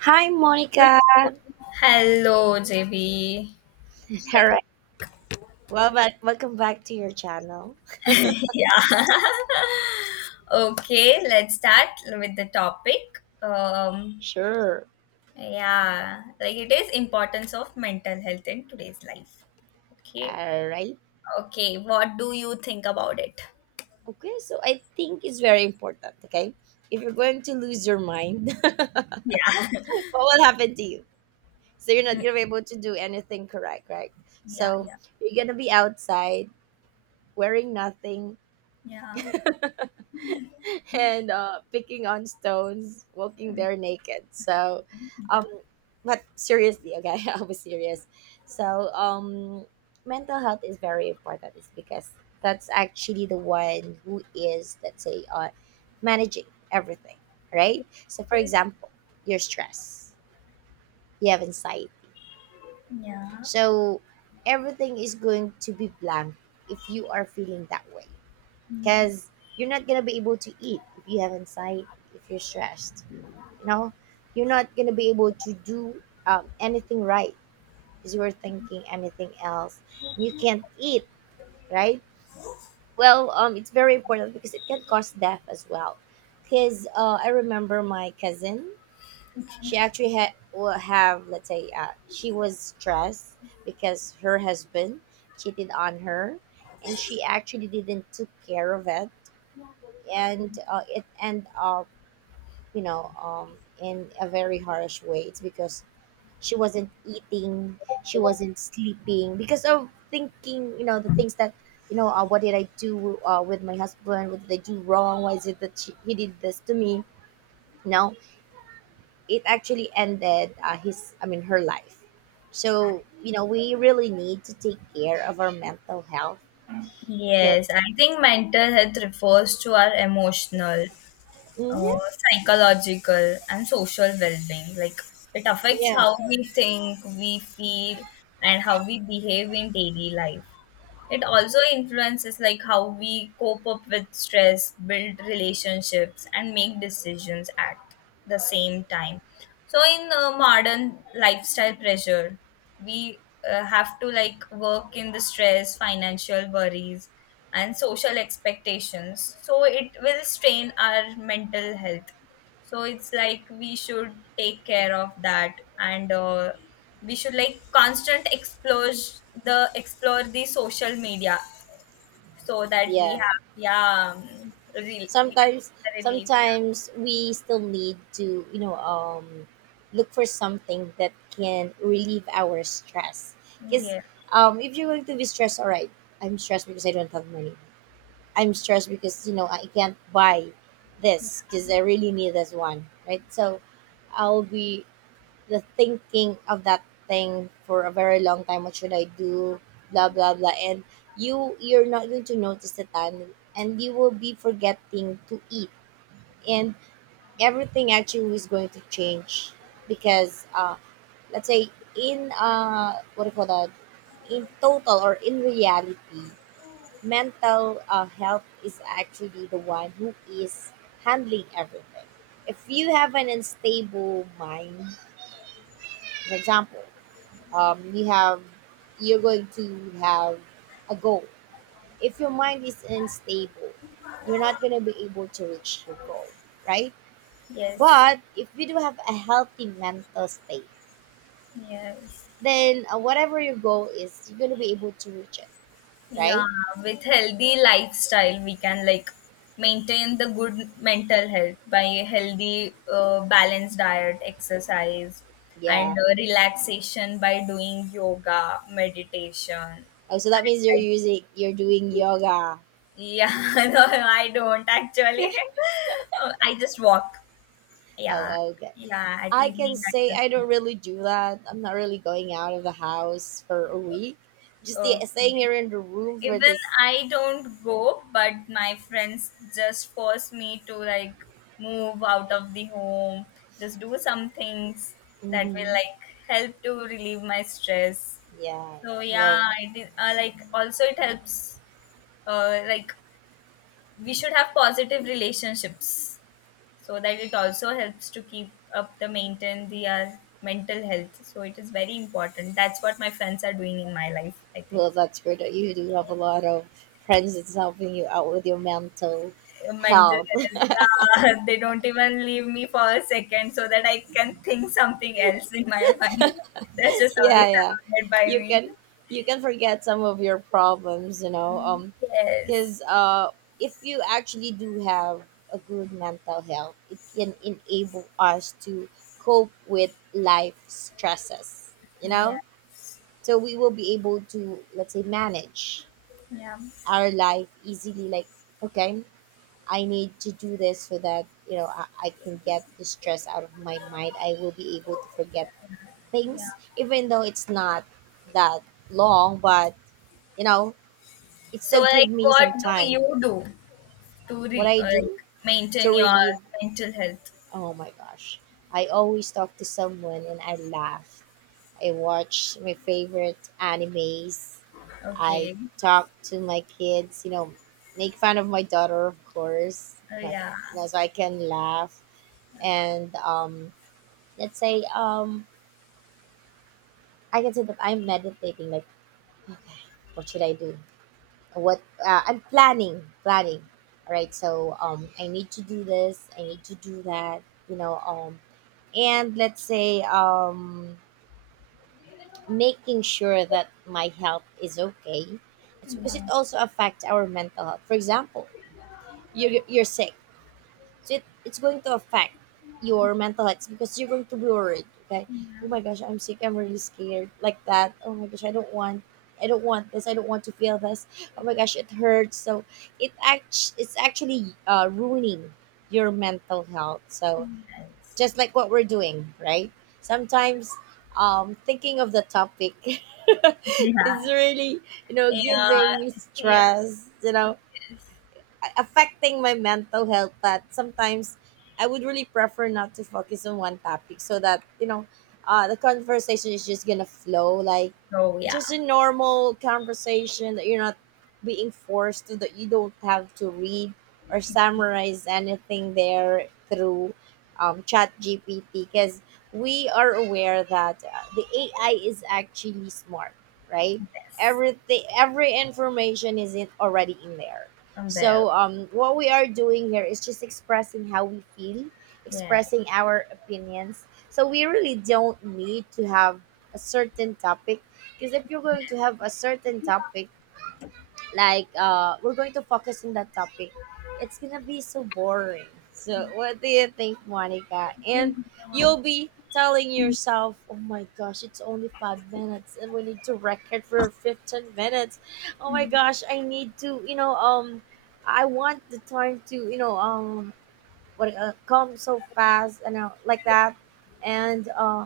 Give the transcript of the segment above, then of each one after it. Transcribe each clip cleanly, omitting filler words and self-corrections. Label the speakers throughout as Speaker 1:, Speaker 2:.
Speaker 1: Hi, Monica.
Speaker 2: Hello, JB.
Speaker 1: All
Speaker 2: Welcome.
Speaker 1: right. Well, but welcome back to your channel.
Speaker 2: yeah. Okay, let's start with the topic.
Speaker 1: Sure.
Speaker 2: Yeah, like it is importance of mental health in today's life. Okay.
Speaker 1: All right.
Speaker 2: Okay. What do you think about it?
Speaker 1: Okay. So I think it's very important. Okay. If you're going to lose your mind, what
Speaker 2: Yeah.
Speaker 1: will happen to you? So you're not
Speaker 2: Mm,
Speaker 1: gonna be able to do anything correct, right?
Speaker 2: yeah.
Speaker 1: So
Speaker 2: Yeah.
Speaker 1: you're gonna be outside wearing nothing,
Speaker 2: Yeah.
Speaker 1: and picking on stones, walking there naked. So,
Speaker 2: Yeah.
Speaker 1: um, but seriously, okay, I was serious. So, mental health is very important. It's because that's actually the one who is, let's say, managing everything, right? So, for
Speaker 2: Yes.
Speaker 1: example, your stress, you have anxiety.
Speaker 2: Yeah.
Speaker 1: So, everything is going to be blank if you are feeling that way
Speaker 2: Yeah.
Speaker 1: because you're not gonna be able to eat if you have anxiety, if you're stressed, you know, you're not gonna be able to do anything, right? Because you're thinking anything else, you can't eat, right? Well, it's very important because it can cause death as well because I remember my cousin. She actually had will have, let's say, she was stressed because her husband cheated on her, and she actually didn't took care of it, and it end up, you know, in a very harsh way. It's because she wasn't eating, she wasn't sleeping because of thinking, you know, the things that, you know, what did I do with my husband, what did I do wrong, why is it that he did this to me. No, it actually ended his I mean her life. So, you know, we really need to take care of our mental health. 'Cause-
Speaker 2: Yes, I think mental health refers to our emotional, uh,
Speaker 1: Mhm.
Speaker 2: psychological and social well-being, like it affects
Speaker 1: Yeah,
Speaker 2: how we think, we feel, and how we behave in daily life. It also influences like how we cope up with stress, build relationships and make decisions. At the same time, so in modern lifestyle pressure, we have to like work in the stress, financial worries and social expectations, so it will strain our mental health. So it's like we should take care of that, and we should like constant explore the social media so that we
Speaker 1: yeah,
Speaker 2: have yeah we can
Speaker 1: sometimes,
Speaker 2: get the relief.
Speaker 1: sometimes we still need to, you know, look for something that can relieve our stress
Speaker 2: Yeah,
Speaker 1: because
Speaker 2: yeah.
Speaker 1: if you're going to be stressed, all right, I'm stressed because I don't have money, I'm stressed because, you know, I can't buy this because I really need this one, right? So I'll be the thinking of that thing for a very long time, what should I do, blah blah blah, and you're not going to notice the time, and you will be forgetting to eat, and everything actually is going to change because let's say in what do you call that, in total or in reality, mental health is actually the one who is handling everything. If you have an unstable mind, for example, you have, you're going to have a goal. If your mind is unstable, you're not going to be able to reach your goal, right?
Speaker 2: Yes,
Speaker 1: But if we do have a healthy mental state,
Speaker 2: yes.
Speaker 1: then whatever your goal is, you're gonna be able to reach it,
Speaker 2: Yeah,
Speaker 1: right?
Speaker 2: with healthy lifestyle, we can like maintain the good mental health by a healthy, balanced diet, exercise, and
Speaker 1: Yeah.
Speaker 2: relaxation by doing yoga, meditation.
Speaker 1: Oh, so that
Speaker 2: And,
Speaker 1: means you're
Speaker 2: like,
Speaker 1: using, you're doing yoga.
Speaker 2: yeah, no, I don't actually. I just walk. Yeah,
Speaker 1: Oh, okay.
Speaker 2: yeah. At
Speaker 1: I can
Speaker 2: evening, I
Speaker 1: say
Speaker 2: just
Speaker 1: I don't
Speaker 2: walk.
Speaker 1: really do that. I'm not really going out of the house for a week. Just the,
Speaker 2: Okay.
Speaker 1: staying here in the room for
Speaker 2: Even
Speaker 1: this.
Speaker 2: I don't go, but my friends just force me to like move out of the home, just do some things that will
Speaker 1: Hmm.
Speaker 2: like help to relieve my stress.
Speaker 1: Yeah, yeah.
Speaker 2: So yeah,
Speaker 1: Well,
Speaker 2: I did like also it helps like we should have positive relationships so that it also helps to keep up the maintain the mental health. So it is very important. That's what my friends are doing in my life, I think.
Speaker 1: well,
Speaker 2: So.
Speaker 1: that's great that you do have a lot of friends that's helping you out with your mental
Speaker 2: Mental
Speaker 1: health.
Speaker 2: health. Yeah, they don't even leave me for a second so that I can think something else in my mind. That's just always
Speaker 1: Yeah, yeah,
Speaker 2: surrounded by
Speaker 1: you
Speaker 2: me.
Speaker 1: can, you can forget some of your problems, you know,
Speaker 2: Mm. Yes.
Speaker 1: because if you actually do have a good mental health, it can enable us to cope with life stresses, you
Speaker 2: Yeah.
Speaker 1: know, so we will be able to, let's say, manage
Speaker 2: Yeah.
Speaker 1: our life easily like okay, I need to do this so that, you know, I can get the stress out of my mind. I will be able to forget
Speaker 2: Yeah.
Speaker 1: things, even though it's not that long, but, you know, it
Speaker 2: So,
Speaker 1: still give
Speaker 2: like,
Speaker 1: me
Speaker 2: what
Speaker 1: some
Speaker 2: do
Speaker 1: time.
Speaker 2: you do
Speaker 1: What I
Speaker 2: like
Speaker 1: do to
Speaker 2: maintain your
Speaker 1: relieve,
Speaker 2: mental health?
Speaker 1: oh my gosh. I always talk to someone and I laugh. I watch my favorite animes. I
Speaker 2: Okay.
Speaker 1: talk to my kids, you know, make fun of my daughter, of course.
Speaker 2: Oh, yeah.
Speaker 1: You know, so I can laugh and let's say I can say that I'm meditating like okay, what should I do? What I'm planning, planning. All right, so I need to do this, I need to do that, you know, and let's say making sure that my health is okay. It's because it also affects our mental health. For example, you're sick, so it's going to affect your mental health because you're going to be worried, okay? Oh
Speaker 2: Yeah.
Speaker 1: my gosh, I'm sick, I'm really scared. Like that. Oh my gosh, I don't want, I don't want this. I don't want to feel this. Oh my gosh, it hurts. So it's actually ruining your mental health. So
Speaker 2: Yes.
Speaker 1: just like what we're doing, right? Sometimes thinking of the topic
Speaker 2: Yeah.
Speaker 1: is really, you know,
Speaker 2: Yeah.
Speaker 1: giving me
Speaker 2: Yeah.
Speaker 1: stress, you know,
Speaker 2: Yes.
Speaker 1: affecting my mental health that sometimes I would really prefer not to focus on one topic so that, you know, the conversation is just gonna flow like
Speaker 2: Oh, yeah.
Speaker 1: just a normal conversation that you're not being forced to, that you don't have to read or summarize anything there through chat GPT because we are aware that the AI is actually smart, right?
Speaker 2: Yes.
Speaker 1: Everything, every information is in, already in there.
Speaker 2: I'm there.
Speaker 1: So, what we are doing here is just expressing how we feel,
Speaker 2: Yes.
Speaker 1: expressing our opinions. So we really don't need to have a certain topic because if you're going to have a certain topic, like we're going to focus on that topic, it's gonna be so boring. So what do you think, Monica? And
Speaker 2: Mm,
Speaker 1: you'll be telling yourself, "Oh my gosh, it's only 5 minutes, and we need to record for 15 minutes. Oh my gosh, I need to, you know, I want the time to, you know, what come so fast and like that and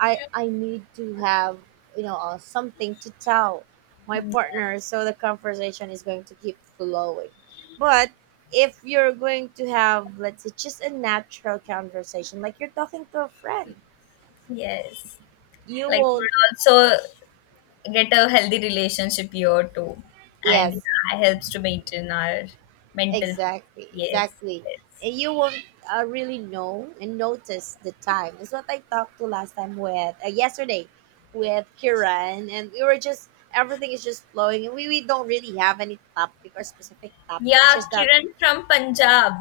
Speaker 1: I need to have, you know, something to tell my
Speaker 2: yeah.
Speaker 1: partner so the conversation is going to keep flowing, but if you're going to have, let's say, just a natural conversation like you're talking to a friend,
Speaker 2: Yes.
Speaker 1: you
Speaker 2: Like would
Speaker 1: won't.
Speaker 2: also get a healthy relationship here too. And
Speaker 1: Yes.
Speaker 2: yeah, helps to maintain our mental peace.
Speaker 1: Exactly,
Speaker 2: Yes,
Speaker 1: exactly.
Speaker 2: yes.
Speaker 1: And you won't really know and notice the time. That's what I talked to last time with yesterday with Kiran, and we were just, everything is just flowing, and we don't really have any topic or specific topic. It's
Speaker 2: Yeah,
Speaker 1: just that.
Speaker 2: Kiran from Punjab.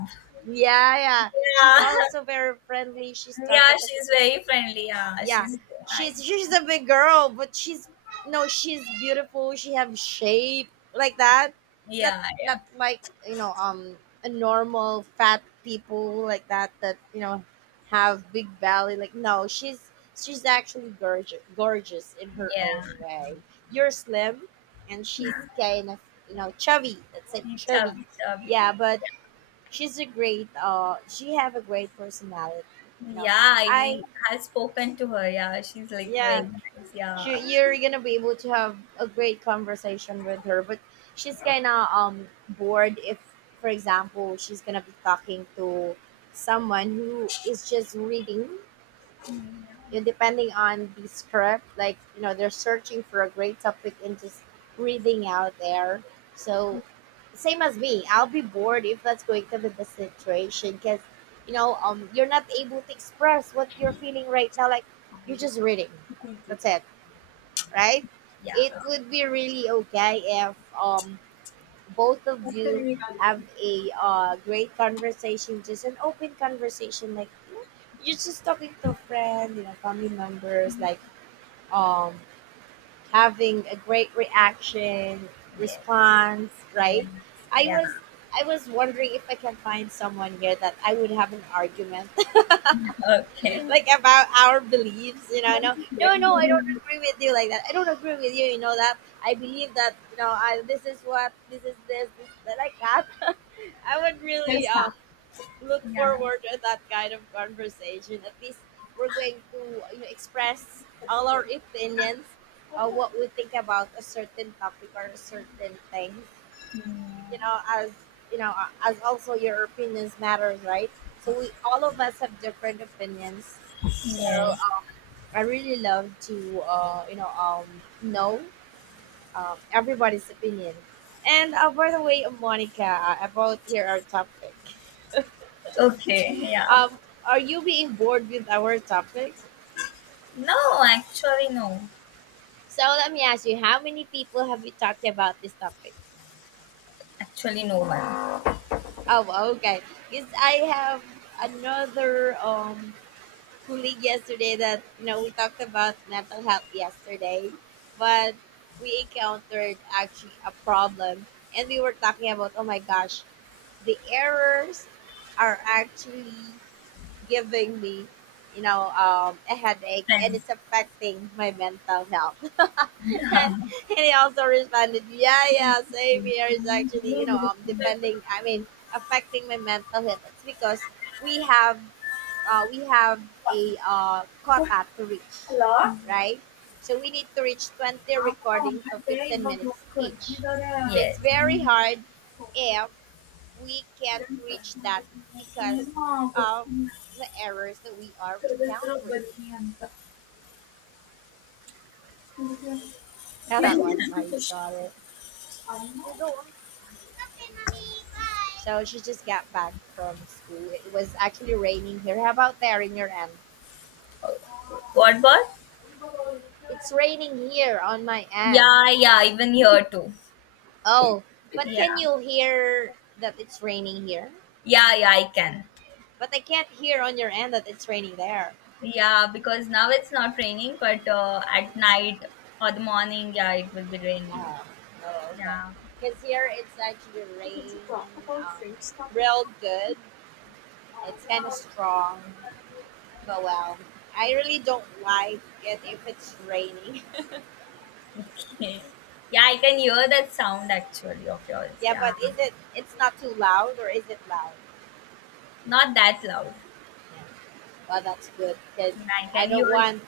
Speaker 1: Yeah, yeah. She's
Speaker 2: Yeah.
Speaker 1: also very friendly. She's
Speaker 2: Yeah,
Speaker 1: talkative.
Speaker 2: she's very friendly. Yeah,
Speaker 1: Yeah,
Speaker 2: she's nice.
Speaker 1: she's a big girl, but she's, no, she's beautiful, she have shape like that, not,
Speaker 2: Yeah,
Speaker 1: not like, you know, a normal fat people like that, that, you know, have big belly, like no, she's, she's actually gorgeous, gorgeous in
Speaker 2: yeah.
Speaker 1: her
Speaker 2: Yeah.
Speaker 1: own way. You're slim and she's kind of, you know, chubby, that's it, chubby.
Speaker 2: Chubby, chubby.
Speaker 1: Yeah, but she's a great she have a great personality, you know,
Speaker 2: Yeah, I
Speaker 1: I,
Speaker 2: have spoken to her. Yeah, she's like very
Speaker 1: yeah,
Speaker 2: nice. Yeah.
Speaker 1: she, you're gonna be able to have a great conversation with her, but she's kind of bored if, for example, she's gonna be talking to someone who is just reading,
Speaker 2: Mm.
Speaker 1: you know, depending on the script, like you know they're searching for a great topic and just reading out there, so same as me, I'll be bored if that's going to be the situation because, you know, you're not able to express what you're feeling right now like you're just reading, that's it, right?
Speaker 2: Yeah.
Speaker 1: It
Speaker 2: Yeah.
Speaker 1: would be really okay if both of you have a great conversation, just an open conversation, like, you know, you're just talking to a friend, you know, family members, like um having a great reaction,
Speaker 2: Yes.
Speaker 1: response,
Speaker 2: Yes.
Speaker 1: right? I
Speaker 2: Yeah.
Speaker 1: was I was wondering if I can find someone here that I would have an argument,
Speaker 2: Okay.
Speaker 1: like about our beliefs, you know, no, no, no, I don't agree with you, like that, I don't agree with you, you know that, I believe that, you know, I, this is what, this is this, that, like that, I would really look
Speaker 2: Yeah.
Speaker 1: forward to that kind of conversation. At least we're going to, you know, express all our opinions, what we think about a certain topic or a certain things, you know, as, you know, as also your opinions matters, right? So we, all of us have different opinions, so
Speaker 2: Yes.
Speaker 1: I really love to you know everybody's opinion. And by the way, Monica, about here our topic.
Speaker 2: Okay. Yeah.
Speaker 1: Um, are you being bored with our topic?
Speaker 2: No, actually, no.
Speaker 1: So let me ask you, how many people have you talked about this topic?
Speaker 2: Actually, no one.
Speaker 1: Oh, well, okay. Because I have another colleague yesterday that, you know, we talked about mental health yesterday, but we encountered actually a problem, and we were talking about oh my gosh, the errors are actually giving me, you know, a headache and
Speaker 2: Friends.
Speaker 1: it's affecting my mental health and,
Speaker 2: Yeah.
Speaker 1: and he also responded, yeah, yeah, same here. It's actually, you know, depending I mean affecting my mental health. It's because we have we have a quota to reach, right? So we need to reach 20 recordings of 15 minutes each, so it's
Speaker 2: Yes.
Speaker 1: very hard if we can't reach that because of the errors that we are encountering. Yeah, that was my daughter. Yeah, go on. So she just got back from school. It was actually raining here. How about there in your end?
Speaker 2: What? What?
Speaker 1: It's raining here on my end.
Speaker 2: Yeah. Yeah. Even here too.
Speaker 1: Oh, but
Speaker 2: Yeah.
Speaker 1: can you hear that it's raining here?
Speaker 2: Yeah. Yeah. I can.
Speaker 1: But I can't hear on your end that it's raining there.
Speaker 2: Yeah. Because now it's not raining, but at night or the morning, yeah, it will be raining.
Speaker 1: Oh, oh okay.
Speaker 2: Yeah.
Speaker 1: Because here it's actually raining, um, real good. It's kind of strong, but well, I really don't like it if it's raining.
Speaker 2: Okay. Yeah, I can hear that sound actually of yours.
Speaker 1: Yeah,
Speaker 2: Yeah.
Speaker 1: but is it? It's not too loud, or is it loud?
Speaker 2: Not that loud.
Speaker 1: Yeah. Well, that's good because
Speaker 2: Yeah, I
Speaker 1: I
Speaker 2: can
Speaker 1: don't
Speaker 2: hear you.
Speaker 1: want,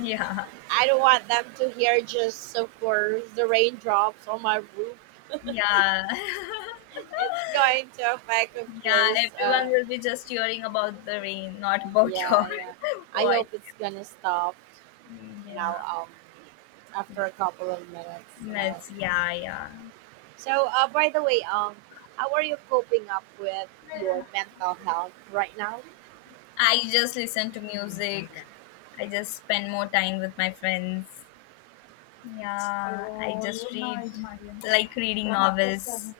Speaker 2: Yeah.
Speaker 1: I don't want them to hear just of course the raindrops on my roof.
Speaker 2: Yeah.
Speaker 1: It's going to affect, of
Speaker 2: Yeah,
Speaker 1: course.
Speaker 2: everyone will be just hearing about the rain, not about your
Speaker 1: Yeah, yeah. I
Speaker 2: voice.
Speaker 1: hope it's gonna stop.
Speaker 2: Mm.
Speaker 1: You
Speaker 2: Yeah.
Speaker 1: know, after a couple of minutes. You know,
Speaker 2: That's yeah, yeah.
Speaker 1: so, by the way, how are you coping up with your mental health right now?
Speaker 2: I just listen to music. I just spend more time with my friends. Yeah. I just read, like reading novels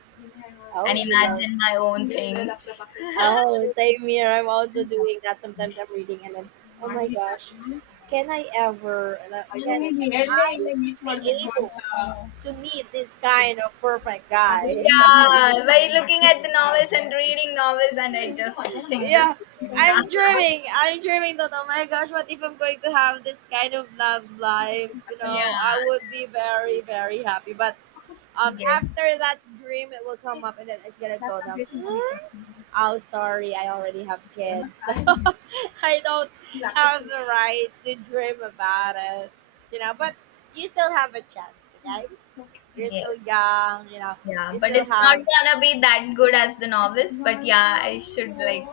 Speaker 2: and
Speaker 1: Oh, you love.
Speaker 2: imagine my own things.
Speaker 1: Oh, same here. I'm also doing that. Sometimes I'm reading and then, oh my gosh, can I ever, like, can I be able to meet this kind of perfect guy?
Speaker 2: Yeah, by looking at the novels and reading novels, and I just think this.
Speaker 1: Yeah,
Speaker 2: Yeah,
Speaker 1: I'm dreaming. I'm dreaming that, oh my gosh, what if I'm going to have this kind of love life? You
Speaker 2: yeah,
Speaker 1: know, I would be very, very happy. But
Speaker 2: yes,
Speaker 1: after that dream, it will come up and then it's gonna go down. Oh, sorry, I already have kids, so I don't have the right to dream about it. You know, but you still have a chance, okay? You're still
Speaker 2: yes,
Speaker 1: young, you know.
Speaker 2: yeah.
Speaker 1: You
Speaker 2: But
Speaker 1: still
Speaker 2: it's not
Speaker 1: have,
Speaker 2: gonna be that good as the novels. But yeah, I should like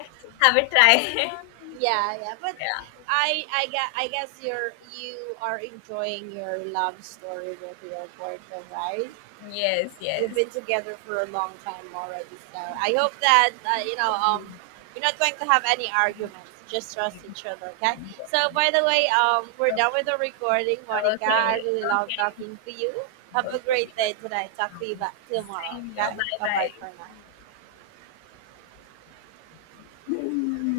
Speaker 2: have a try.
Speaker 1: yeah, yeah. But
Speaker 2: Yeah.
Speaker 1: I guess you're, you are enjoying your love story with your boyfriend, right?
Speaker 2: Yes.
Speaker 1: You've
Speaker 2: Yes.
Speaker 1: been together for a long time already. So I hope that you know you're not going to have any arguments. Just trust each other, okay? So by the way, we're done with
Speaker 2: Okay.
Speaker 1: the recording, Monica. I
Speaker 2: Okay.
Speaker 1: really love talking to you. Have
Speaker 2: Okay.
Speaker 1: a
Speaker 2: Okay.
Speaker 1: great day today. Talk to you back tomorrow,
Speaker 2: Same here.
Speaker 1: okay? Bye bye
Speaker 2: Bye.
Speaker 1: for now.
Speaker 2: Bye.